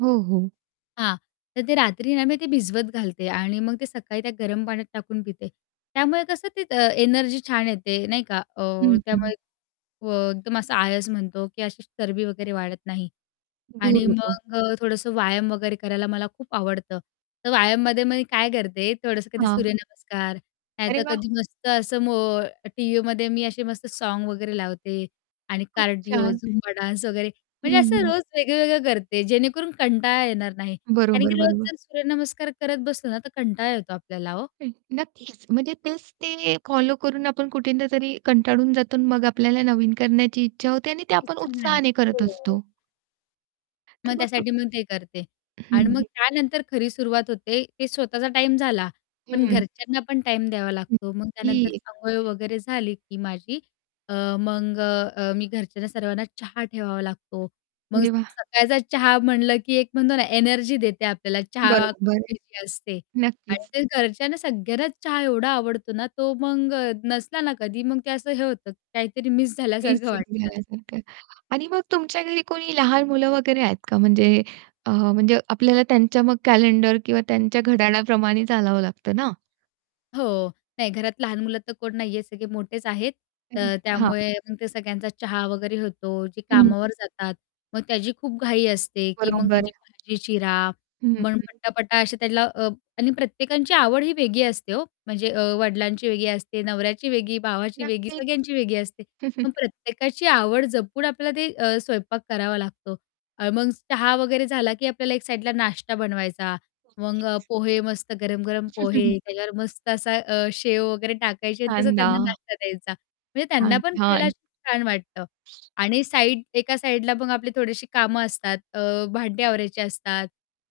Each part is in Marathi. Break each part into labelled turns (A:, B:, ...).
A: हो, हो.
B: हां, तर ते रात्री ना मी ते भिजवत घालते आणि मग ते सकाळी त्या गरम पाण्यात टाकून पिते. त्यामुळे कसं ते अ, एनर्जी छान येते नाही का. अ,
A: हं, हं.
B: त्यामुळे अ, एकदम असं आळस म्हणतो की अशी चरबी वगैरे वाढत नाही.
A: दूर
B: आणि
A: होतो.
B: मग अ, थोडंसं व्यायाम वगैरे करायला मला खूप आवडतं. तर व्यायाममध्ये मी काय करते, थोडंसं कधी
A: हां.
B: सूर्यनमस्कार
A: अरे
B: नाहीतर
A: वाह!
B: कधी मस्त असं मो टीव्हीमध्ये मी असे मस्त सॉन्ग वगैरे लावते आणि
A: खूप
B: कार्डिओ
A: छान.
B: झुंबा डान्स वगैरे
A: हं,
B: म्हणजे असं
A: हं.
B: रोज वेगळंवेगळं करते, जेणेकरून कंटाळा येणार नाही. कारण की
A: बरोबर, बरोबर.
B: जर सूर्यनमस्कार करत बसलो ना, तर कंटाळा येतो आपल्याला ओ.
A: हं, नक्कीच म्हणजे तेच ते फॉलो करून आपण कुठेतरी कंटाळून जातो आणि मग आपल्याला नवीन करण्याची इच्छा होते आणि ते आपण
B: इच्छा नाही येणार.
A: उत्साहाने करत
B: हो.
A: असतो.
B: मग
A: तर मग
B: त्यासाठी मग ते करते
A: हं,
B: आणि मग
A: हं.
B: त्यानंतर खरी सुरुवात होते, ते स्वतःचा टाईम झाला पण
A: हं.
B: घरच्यांना पण टाईम द्यावा लागतो. मग त्यानंतर
A: नक्कीच.
B: अंघोळ वगैरे झाली, की माझी अ, मग अ, मी घरच्यांना सर्वांना चहा ठेवावा लागतो. मग
A: अरे वाह!
B: सकाळचा चहा म्हटलं, की एक म्हणतो ना, एनर्जी देते आपल्याला चहा
A: बरोबर
B: खूप
A: आहे.
B: [unintelligible] असते. आणि
A: नक्कीच.
B: ते घरच्यांना सगळ्यांनाच चहा एवढा आवडतो ना तो, मग नसला ना, कधी मग ते असं हे होतं काहीतरी मिस झाल्यासारखं
A: [unintelligible]
B: वाटतं.
A: झाल्यासारखं आणि मग तुमच्या घरी कोणी लहान मुलं वगैरे आहेत का म्हणजे अ, म्हणजे आपल्याला त्यांच्या मग कॅलेंडर किंवा त्यांच्या घड्याळाप्रमाणे चालावं लागतं ना.
B: हो, नाही. घरात लहान मुलं तर कोण नाही आहे, सगळे मोठेच आहेत. अ,
A: अरे! हां.
B: त्यामुळे मग ते सगळ्यांचा चहा वगैरे होतो. जे
A: हं. हं.
B: कामावर जातात, मग त्याची खूप घाई असते, की मग
A: बरोबर
B: त्याची
A: आहे.
B: भाजी चिरा
A: हं,
B: मग
A: हं.
B: पट्टापट्टा असे त्याला. आणि प्रत्येकांची आवडही वेगळी असते हो. म्हणजे अ, वडिलांची वेगळी असते, नवऱ्याची वेगळी, भावाची वेगळी,
A: नक्कीच.
B: सगळ्यांची वेगळी असते. पण प्रत्येकाची आवड जपून आपल्याला ते अ, स्वयंपाक करावा लागतो. अ, मग चहा वगैरे झाला, की आपल्याला एक साईडला नाश्ता बनवायचा. मग अ,
A: नक्कीच.
B: पोहे मस्त गरम-गरम पोहे. त्याच्यावर मस्त असा अ, शेव वगैरे टाकायचे आणि
A: हां
B: तसं त्यांना
A: ना.
B: नाश्ता द्यायचा. म्हणजे त्यांना
A: छान,
B: पण खायला
A: छान.
B: अशी छान वाटतं. आणि साईड एका साईडला मग आपली थोडीशी कामं असतात. अ, भांडे आवरायचे असतात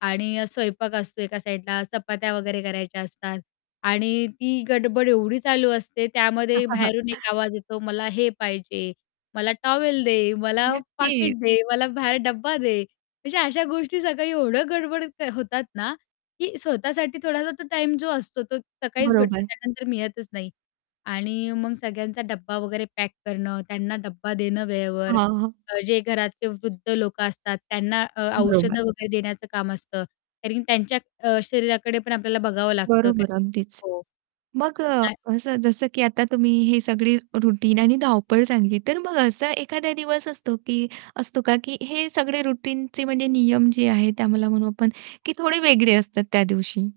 B: आणि स्वयंपाक असतो एका साईडला. चपात्या वगैरे करायच्या असतात. आणि ती गडबड एवढी चालू असते, त्यामध्ये बाहेरून एक आवाज येतो, मला हे पाहिजे, मला टॉवेल दे, मला पाकीट
A: नक्कीच.
B: दे, मला बाहेर डब्बा दे. म्हणजे अशा गोष्टी सकाळी एवढं गडबड होतात ना, की स्वतःसाठी थोडासा तो टाईम जो असतो, तो सकाळीच भेटतो.
A: बरोबर.
B: त्यानंतर मी येतच नाही. आणि मग सगळ्यांचा डब्बा वगैरे पॅक करणं, त्यांना डब्बा देणं वेळेवर,
A: हां, हां.
B: जे घरातले वृद्ध लोकं असतात, त्यांना अ,
A: बरोबर.
B: औषधं वगैरे देण्याचं काम असतं. कारण त्यांच्या अ, शरीराकडे पण आपल्याला बघावं लागतं,
A: बरोबर
B: कारण की
A: अगदीच.
B: हो.
A: मग अ,
B: काय
A: असं जसं की आता तुम्ही हे सगळी रूटीन आणि धावपळ सांगितली. तर मग असा एखादा दिवस असतो की असतो का की हे सगळे रूटीन चे म्हणजे नियम जे आहेत ते आम्हाला म्हणू आपण की थोडे वेगळे असतात त्या दिवशी?